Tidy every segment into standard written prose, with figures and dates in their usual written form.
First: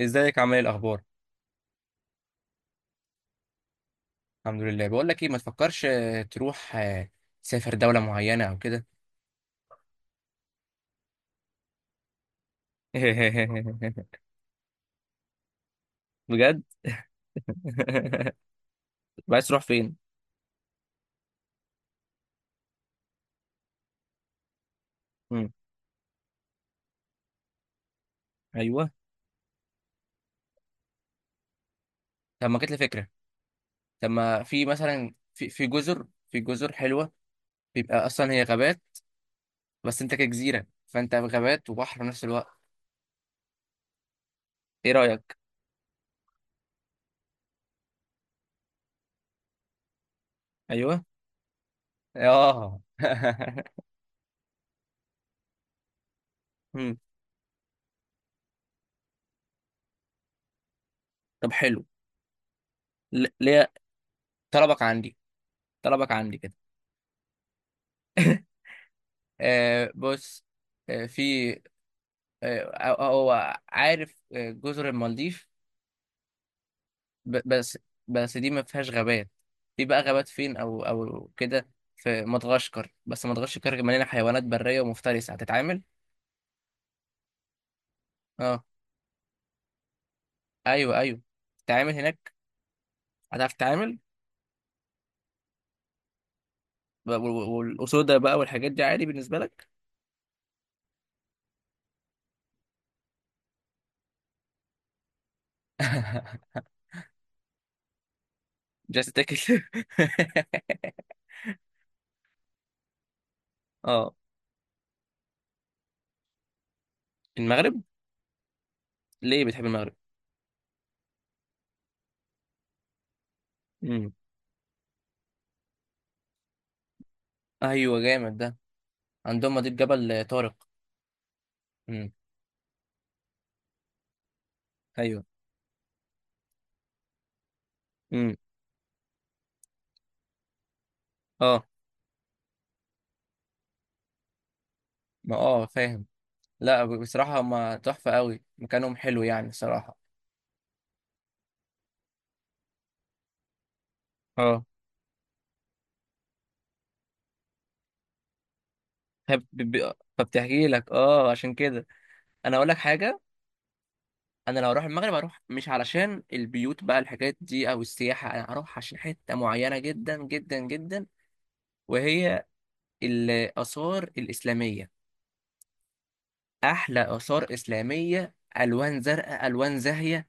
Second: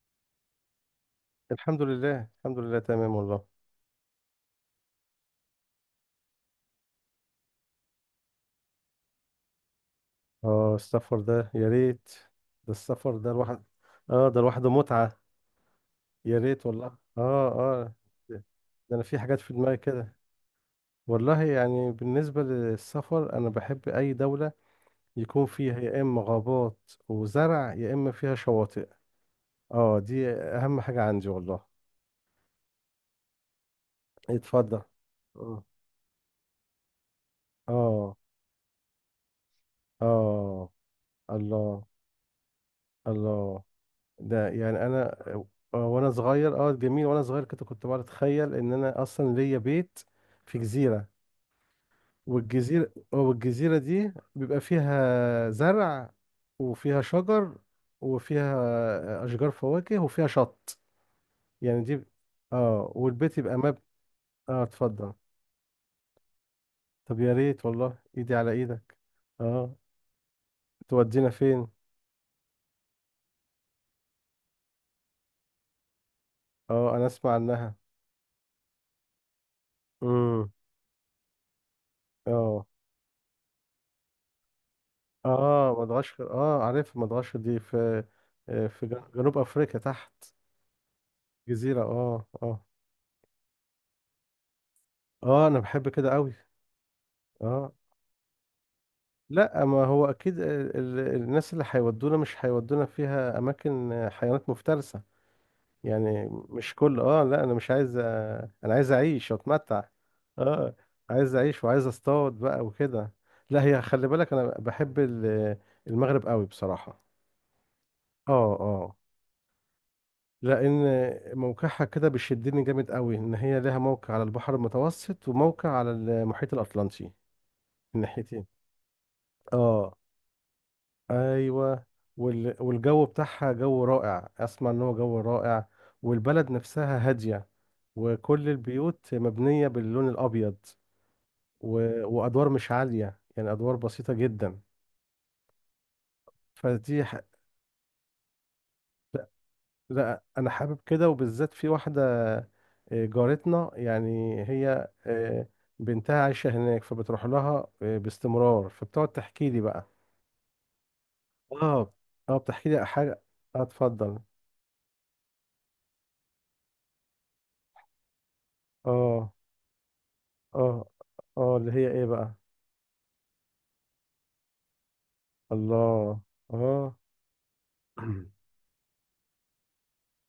ازيك؟ عامل ايه؟ الاخبار؟ الحمد لله، الحمد لله، تمام والله. الحمد لله. بقول لك ايه، ما تفكرش تروح تسافر دولة معينة او كده. اه، السفر ده يا ريت. ده السفر ده الواحد. اه، ده لوحده متعة. يا بجد. ريت والله. اه. اه. ده. انا في طب حاجات عايز في تروح دماغي فين؟ كده. والله يعني بالنسبة للسفر انا بحب اي دولة يكون مم. فيها يا اما غابات وزرع يا اما فيها شواطئ. ايوه. اه، دي اهم حاجة عندي والله. طب ما جت لي فكرة. طب ما في اتفضل. مثلا في اه. في جزر حلوة. بيبقى اه. اصلا هي غابات، بس انت كجزيرة آه، فانت غابات الله. وبحر في نفس الوقت. الله. ده يعني ايه انا. رايك؟ وانا صغير، اه جميل، وانا صغير كده كنت بقعد اتخيل ان انا اصلا ليا بيت في ايوه، جزيره. اه، والجزيره، والجزيره دي بيبقى فيها زرع، مم. وفيها شجر، وفيها اشجار فواكه، وفيها شط. طب يعني حلو. دي، اه، والبيت يبقى ليه؟ مب. اه طلبك اتفضل. عندي، طلبك عندي كده. طب يا ريت والله، ايدي على ايدك. اه. آه بص. آه، تودينا في، فين؟ هو عارف، جزر المالديف. اه انا اسمع ب- عنها. بس بس دي ما فيهاش غابات. في بقى غابات امم فين او كده؟ في اه. مدغشقر، بس مدغشقر مليانه حيوانات بريه ومفترسه، اه هتتعامل. مدغشقر، اه عارف مدغشقر دي في اه، في جنوب افريقيا تحت. ايوه ايوه. جزيرة، تتعامل اه هناك، اه. هتعرف تتعامل. اه انا بحب كده قوي. اه والاسودة بقى والحاجات دي عادي بالنسبه لا، لك؟ ما هو اكيد الناس اللي هيودونا مش هيودونا فيها اماكن حيوانات مفترسة. يعني مش كل اه، لا انا مش عايز، انا عايز جاست اعيش تاكل. واتمتع. اه، عايز اعيش وعايز اصطاد بقى وكده. لا هي خلي اه. بالك انا بحب المغرب قوي بصراحة. المغرب. اه اه. ليه بتحب المغرب؟ لان موقعها كده بيشدني جامد قوي، ان هي لها امم، موقع على البحر المتوسط وموقع على المحيط الاطلنطي. ايوه، جامد الناحيتين. ده. عندهم مضيق اه جبل طارق. ايوه. امم، والجو بتاعها جو رائع، اسمع ان هو جو ايوه، رائع. والبلد نفسها هاديه، امم، وكل البيوت مبنيه باللون الابيض، اه. و... وادوار مش عاليه، يعني ادوار بسيطه جدا. ما اه فاهم. لا، فدي ح- بصراحة هما تحفة قوي، مكانهم حلو يعني صراحة. لا انا حابب كده، وبالذات في واحده. جارتنا يعني، اه، هي بنتها عايشه هناك، فبتروح لها باستمرار، فبتقعد فب- تحكي لي بقى. ب- فبتحكي لك، اه، عشان كده. اه. اه انا اقول بتحكي لك لي حاجة. حاجه. اه اتفضل. انا لو اروح المغرب اروح مش علشان البيوت بقى الحاجات دي او السياحة، انا هروح عشان اه. حتة معينة جدا جدا اه. جدا. اه اللي هي ايه بقى؟ وهي الآثار الإسلامية. الله. اه. احلى آثار إسلامية، الوان زرقاء، الوان زاهية.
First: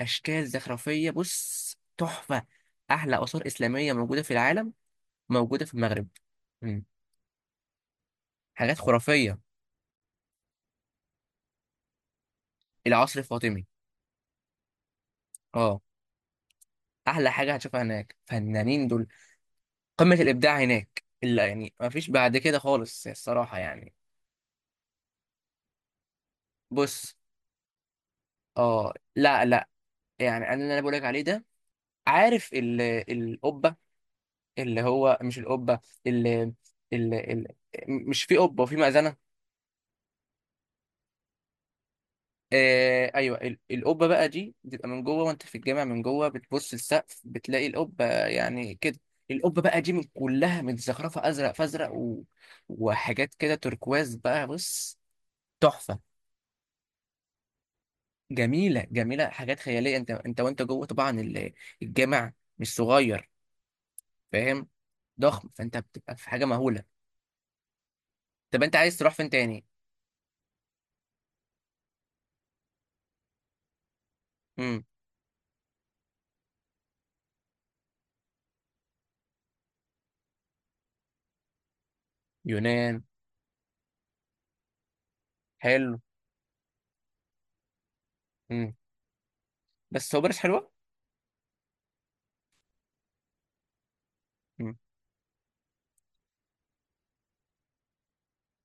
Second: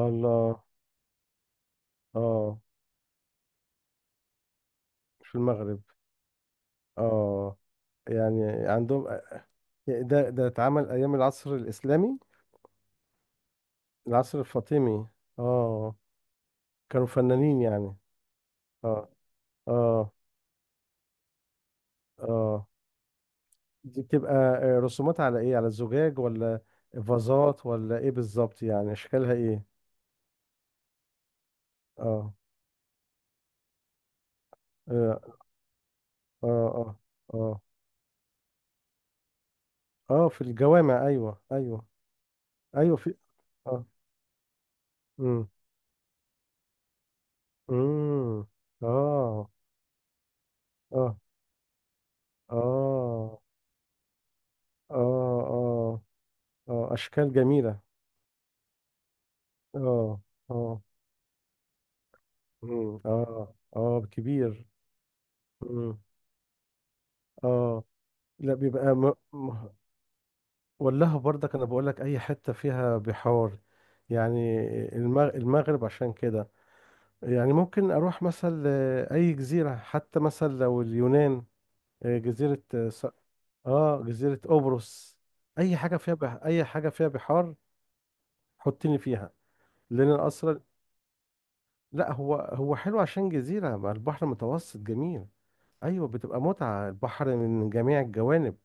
اشكال زخرفية، بص، تحفة. اه احلى آثار إسلامية موجودة في العالم في موجودة في المغرب. المغرب. مم. اه يعني حاجات عندهم، خرافية. ده اتعمل ايام العصر الاسلامي. العصر الفاطمي. العصر الفاطمي. اه. اه كانوا احلى حاجه فنانين هتشوفها يعني. هناك، فنانين دول. اه. اه. قمه الابداع هناك، الا يعني ما فيش بعد كده اه خالص الصراحه يعني. دي بتبقى رسومات على ايه، على الزجاج، ولا بص. فازات، ولا ايه بالظبط؟ يعني اه، اشكالها لا ايه؟ لا، يعني اللي انا بقولك عليه ده. اه عارف القبه، اللي هو اه مش القبه. ال اه اه ال ال مش في قبه وفي مأذنه؟ اه، في الجوامع، ايوه ايوه. ايوه آه، في. ايوه. اه. القبه بقى دي بتبقى من جوه، وانت امم في الجامع من جوه بتبص السقف بتلاقي القبه امم يعني كده. اه. القبه بقى دي من كلها اه. متزخرفه، ازرق فازرق وحاجات اه. كده تturquoise بقى، بص. اه. تحفه. اه. اه اشكال جميلة. جميله جميله، حاجات خياليه. انت اه انت وانت اه. جوه طبعا الجامع، مش صغير. اه اه كبير. فاهم. ضخم، فانت امم بتبقى في حاجه مهوله. اه لا طب انت بيبقى عايز تروح م... فين تاني؟ م... ولاها برضك، انا بقول لك اي حته فيها بحار يعني. امم. المغرب عشان كده. يعني ممكن اروح مثلا اي جزيره، حتى مثلا لو اليونان. جزيره اه يونان. جزيره قبرص. اي حاجه حلو. فيها بح، اي حاجه فيها بحار. امم. حطني فيها. لان بس هو أنا بلاش اصلا. حلوه. لا هو، هو حلو عشان جزيره مع البحر امم، المتوسط جميل. ايوه بتبقى متعه، البحر من جميع الجوانب.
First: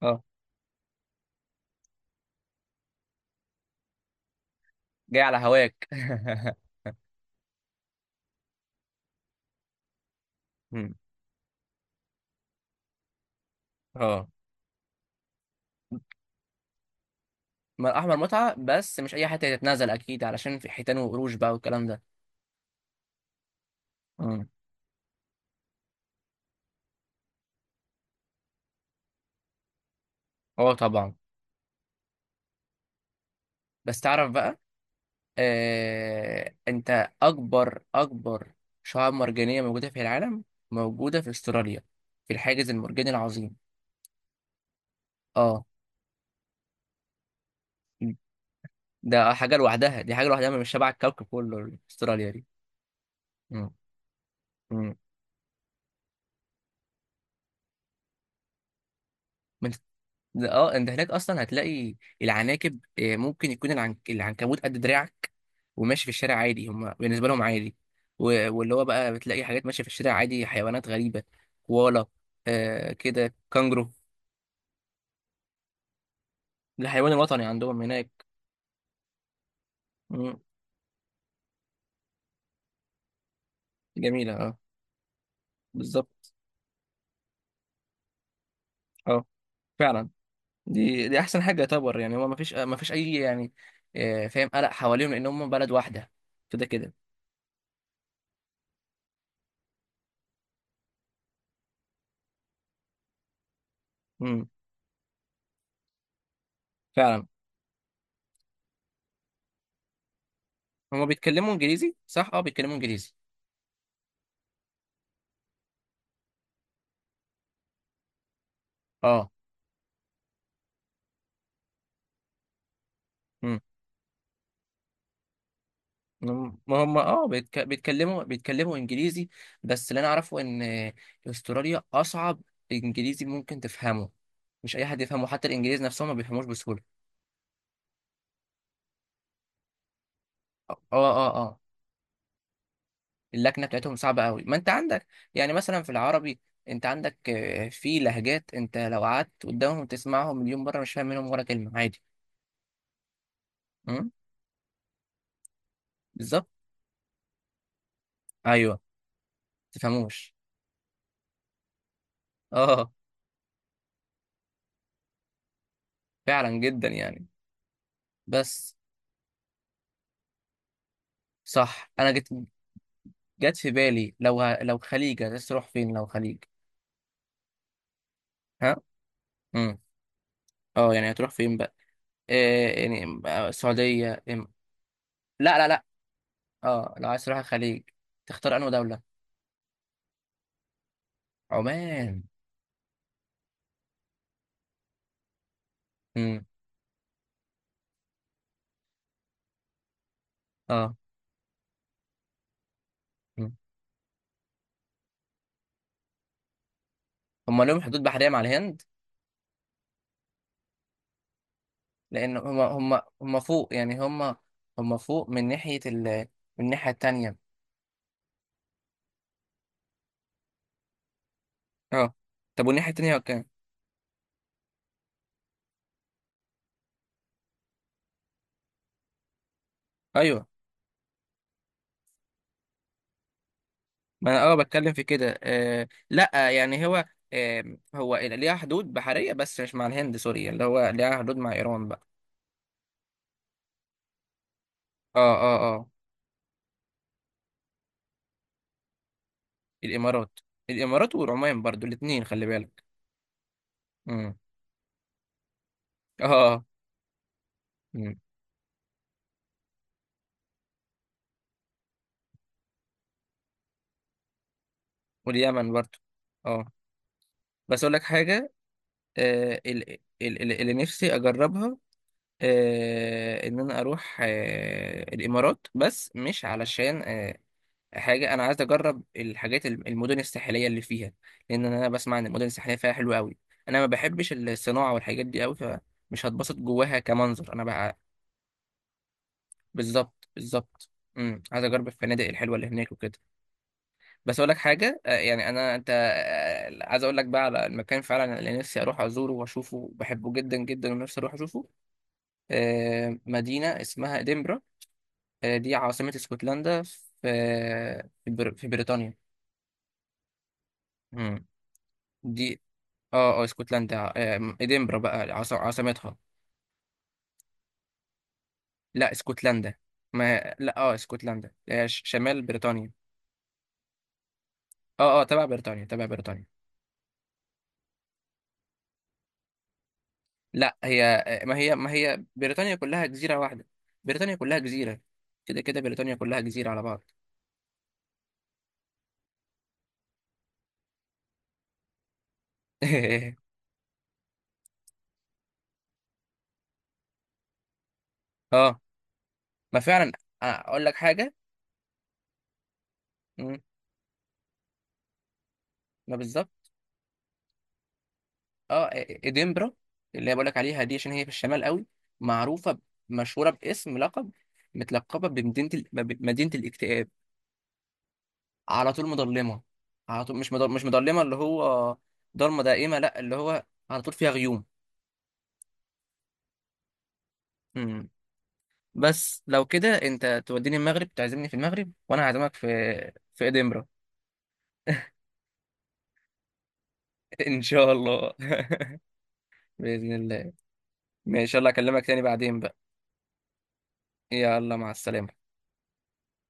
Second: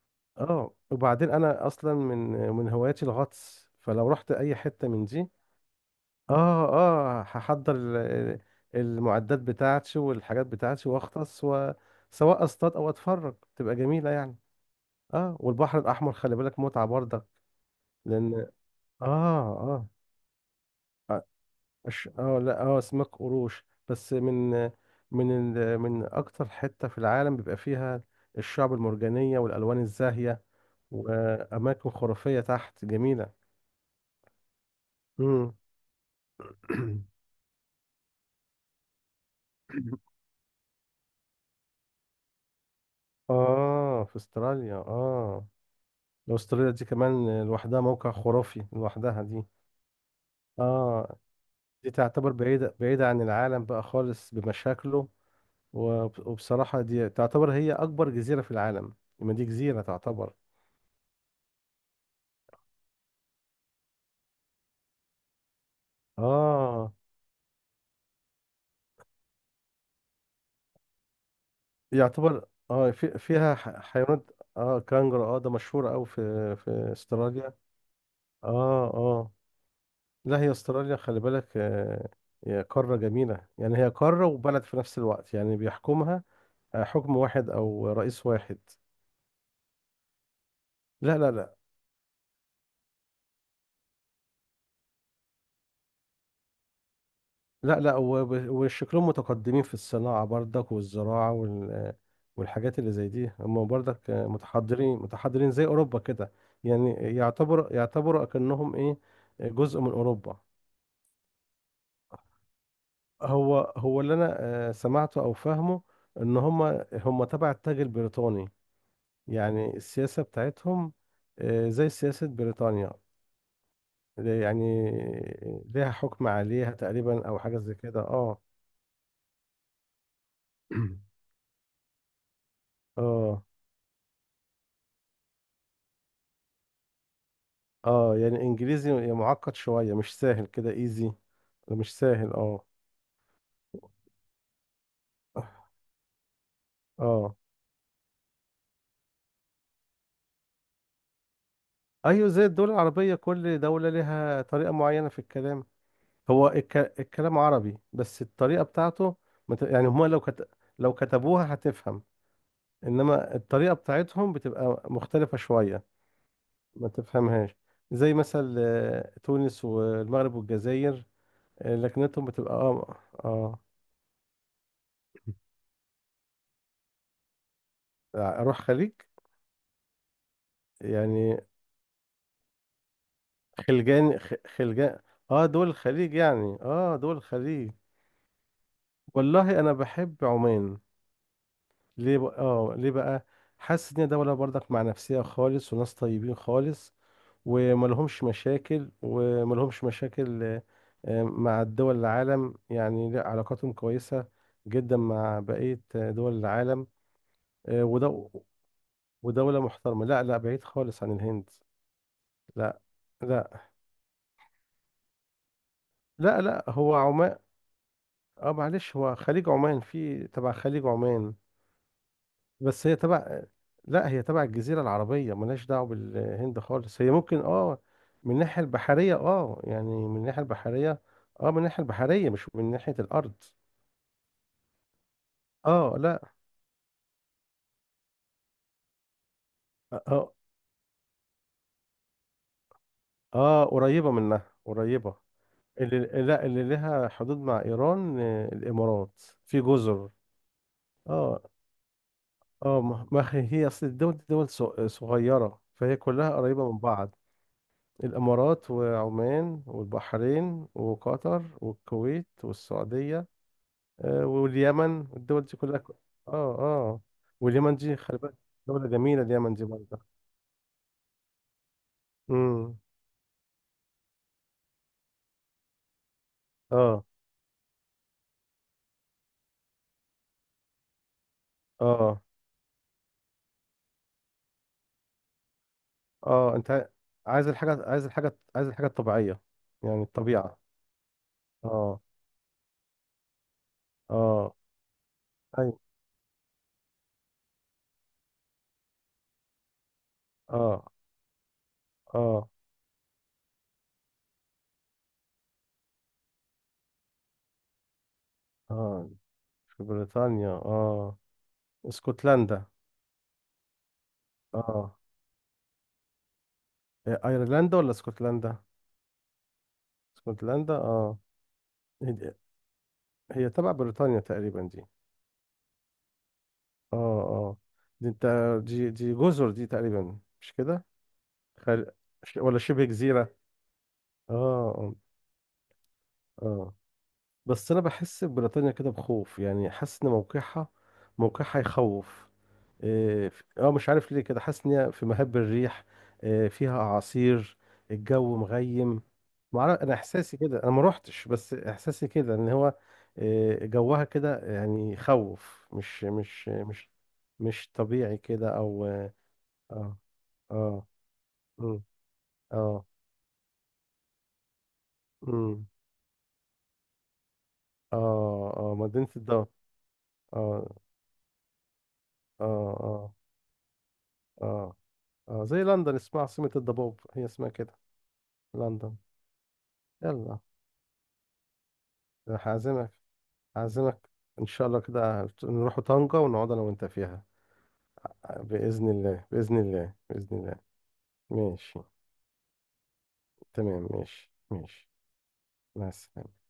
اه. اه وبعدين انا اصلا من من هواياتي الغطس، فلو رحت اي حته من دي، جاي على هواك. اه اه هحضر المعدات بتاعتي والحاجات بتاعتي، امم، واغطس وسواء اصطاد او اتفرج، تبقى جميله اه. يعني. اه والبحر الاحمر خلي بالك متعه برضك. ما احمر لان متعه بس اه مش اي حته اه تتنازل، اكيد علشان في حيتان اه وقروش بقى والكلام ده. لا اه اسماك قروش، بس مم. من من من اكتر حته في العالم بيبقى فيها الشعب المرجانيه والالوان الزاهيه، اه، طبعا. واماكن خرافيه تحت جميله. بس تعرف بقى، امم انت اكبر شعاب مرجانيه موجوده في العالم موجوده في استراليا، في الحاجز المرجاني العظيم. اه في استراليا اه. اه. أستراليا دي كمان لوحدها موقع خرافي لوحدها ده دي. حاجه لوحدها، دي حاجه لوحدها، مش شبه اه الكوكب كله دي استراليا تعتبر دي. بعيدة بعيدة عن العالم مم. بقى خالص بمشاكله. وبصراحة دي تعتبر هي أكبر جزيرة في العالم. ما دي مم. جزيرة تعتبر. ده، اه، انت هناك اصلا هتلاقي العناكب، ممكن يكون العنكبوت قد دراعك وماشي في الشارع عادي، اه هم بالنسبه لهم عادي. و... واللي هو بقى بتلاقي حاجات ماشيه في الشارع عادي، حيوانات غريبه. كوالا. يعتبر اه، آه في كده، فيها كانجرو. حيوانات. اه كانجر، اه ده مشهور أوي في في ده الحيوان الوطني أستراليا. عندهم هناك. اه اه. لا مم. هي أستراليا خلي بالك آه، هي قارة جميلة. يعني هي قارة جميله، اه. وبلد في نفس الوقت، يعني بالظبط. بيحكمها حكم واحد أو رئيس واحد. اه، فعلا. دي لا دي لا احسن لا. حاجه يعتبر، يعني هو ما فيش اي يعني فاهم، قلق حواليهم لان هم بلد واحده كده كده. لا لا وشكلهم متقدمين في الصناعة برضك والزراعة والحاجات اللي زي دي، هم برضك مم. متحضرين متحضرين زي أوروبا كده. يعني فعلا. يعتبر، يعتبروا أكنهم إيه، جزء من أوروبا. هم بيتكلموا انجليزي، صح؟ اه، بيتكلموا انجليزي. هو هو اللي أنا سمعته أو فاهمه، إن هم هم تبع التاج البريطاني. اه، يعني السياسة بتاعتهم زي سياسة بريطانيا يعني، ليها حكم عليها ما هم، اه، تقريبا أو حاجة زي كده بيتكلموا أه. بيتكلموا انجليزي. بس اللي انا اعرفه ان استراليا اصعب انجليزي اه. ممكن تفهمه. مش اي حد يفهمه، حتى الانجليز نفسهم ما بيفهموش بسهوله. اه يعني انجليزي يعني معقد شوية، مش سهل كده اه، ايزي. اه، اه، آه. مش سهل اه. اللكنه بتاعتهم صعبه قوي. ما انت عندك، يعني مثلا في العربي، انت عندك، اه في لهجات، انت لو قعدت قدامهم تسمعهم مليون مره مش فاهم منهم ولا كلمه عادي. ايوه، زي الدول العربية، كل دولة امم. لها طريقة معينة في الكلام. بالظبط. هو الك... الكلام عربي، بس الطريقة ايوه. بتاعته مت... يعني هما لو تفهموش. كت... لو كتبوها هتفهم، اه، انما الطريقة بتاعتهم بتبقى مختلفة شوية، فعلا، ما جدا يعني. تفهمهاش. زي مثل بس، تونس والمغرب والجزائر. صح، انا لكنتهم جيت بتبقى اه جت اه. في بالي، لو لو خليج عايز تروح فين؟ لو خليج؟ اروح ها. خليج امم. اه، يعني هتروح يعني. فين بقى؟ إيه يعني، السعودية، خلجان. اه لا لا دول لا. الخليج يعني، اه، اه لو دول عايز تروح الخليج. الخليج تختار انهي دولة؟ والله انا بحب عمان. ليه عمان. بقى؟ اه ليه بقى؟ حاسس ان هي دولة برضك مع نفسها خالص، وناس طيبين امم، خالص، وملهمش مشاكل، وملهمش مشاكل اه. مع دول العالم. يعني لا، مم. علاقاتهم كويسة جدا مع بقية دول العالم. هم لهم آه، حدود بحرية ودو مع الهند؟ ودولة محترمة. لا لا، بعيد خالص عن الهند. لان هم لا هم هم لا فوق، يعني هم فوق من ناحية لا. من لا الناحية هو التانية. عمان. اه معلش، هو خليج عمان في تبع خليج عمان. اه، طب بس والناحية هي التانية تبع، كام؟ لا هي تبع الجزيرة العربية، ملهاش دعوة بالهند خالص. هي ممكن اه من الناحية البحرية، اه يعني من الناحية ايوه، البحرية. اه من الناحية البحرية مش من ناحية الأرض. ما انا اه بتكلم في كده، آه، اه لا. لا يعني هو، آه، هو ليها حدود بحرية بس مش مع الهند، اه سوريا اللي هو ليها حدود مع ايران بقى. اه قريبة منها قريبة. اه، اه، اه. اللي لا اللي لها حدود مع إيران الإمارات في جزر. الامارات. الامارات اه والعمان برضو الاتنين خلي اه بالك. ما هي، هي أصل الدول دي امم، دول صغيرة، فهي كلها اه، قريبة من بعض. امم. الإمارات وعمان والبحرين وقطر والكويت والسعودية واليمن. الدول دي واليمن كلها برضو. اه اه. اه واليمن بس اقول دي لك خلي بالك، حاجة، دولة جميلة اليمن دي برضه. اللي نفسي اجربها، امم ان انا اروح الامارات، بس مش علشان اه. حاجه، انا عايز اجرب الحاجات، المدن الساحليه اللي فيها، لان انا بسمع اه. ان المدن الساحليه فيها حلوه قوي. انا ما بحبش الصناعه والحاجات دي قوي، فمش هتبسط اه انت جواها عايز كمنظر انا الحاجة، بقى. عايز الحاجة، عايز الحاجة الطبيعية، يعني بالظبط، الطبيعة. بالظبط. امم، عايز اجرب اه الفنادق الحلوه اللي هناك وكده. بس اقول اه. لك حاجه، يعني اي. انا، انت، عايز اقول لك بقى على المكان فعلا اللي نفسي اروح ازوره واشوفه، بحبه جدا اه. جدا ونفسي اروح اشوفه. اه. مدينه اسمها ادنبرا. دي عاصمه اسكتلندا، في في اه بريطانيا. في بريطانيا اه. مم. دي، اسكتلندا. اه اسكتلندا، اه ادنبرا بقى عاصمتها. إيه، ايرلندا ولا اسكتلندا؟ لا، اسكتلندا. ما اسكتلندا لا، اه، اه. اسكتلندا هي شمال بريطانيا. هي تبع بريطانيا تقريبا دي. اه اه، تبع بريطانيا، تبع بريطانيا. اه اه. دي انت، دي دي جزر دي تقريبا مش لا، كده؟ هي، ما هي خل... ما هي ولا بريطانيا شبه كلها جزيرة جزيرة؟ واحدة. بريطانيا كلها اه اه جزيرة. كده كده، بريطانيا كلها جزيرة آه. على بعض. بس انا بحس بريطانيا كده بخوف، يعني حاسس ان موقعها، موقعها يخوف. اه مش عارف ليه، كده حاسس ان هي في مهب الريح. إيه، فيها اعاصير، الجو اه، مغيم. ما معرف، انا فعلا. احساسي كده، انا ما اقول لك روحتش، حاجة. بس احساسي كده ان هو مم. إيه، جوها كده يعني يخوف، ما بالظبط. مش طبيعي كده اه، او. ادنبرا اه اللي بقول لك عليها اه. دي عشان هي في الشمال مم، قوي، معروفة، اه. مشهورة باسم لقب، متلقبة مم، بمدينة مدينة الاكتئاب. اه. اه على طول مدينة الدار. مضلمه، على طول مش اه مش مضلمه، اللي هو اه ضلمه دائمه، اه لا، اللي هو على طول فيها غيوم. اه اه، زي لندن اسمها عاصمة الضباب، هي اسمها كده مم. لندن. بس لو كده يلا، انت توديني المغرب تعزمني في المغرب، وانا أنا هعزمك في، هعزمك، في ادنبرا. هعزمك. ان شاء الله كده نروح طنجة ونقعد انا وانت فيها. ان شاء الله. بإذن الله، بإذن الله، باذن بإذن الله. الله. ماشي، يلا ماشي، اكلمك تاني بعدين بقى. تمام، ماشي يلا، ماشي. مع السلامه. مع السلامة.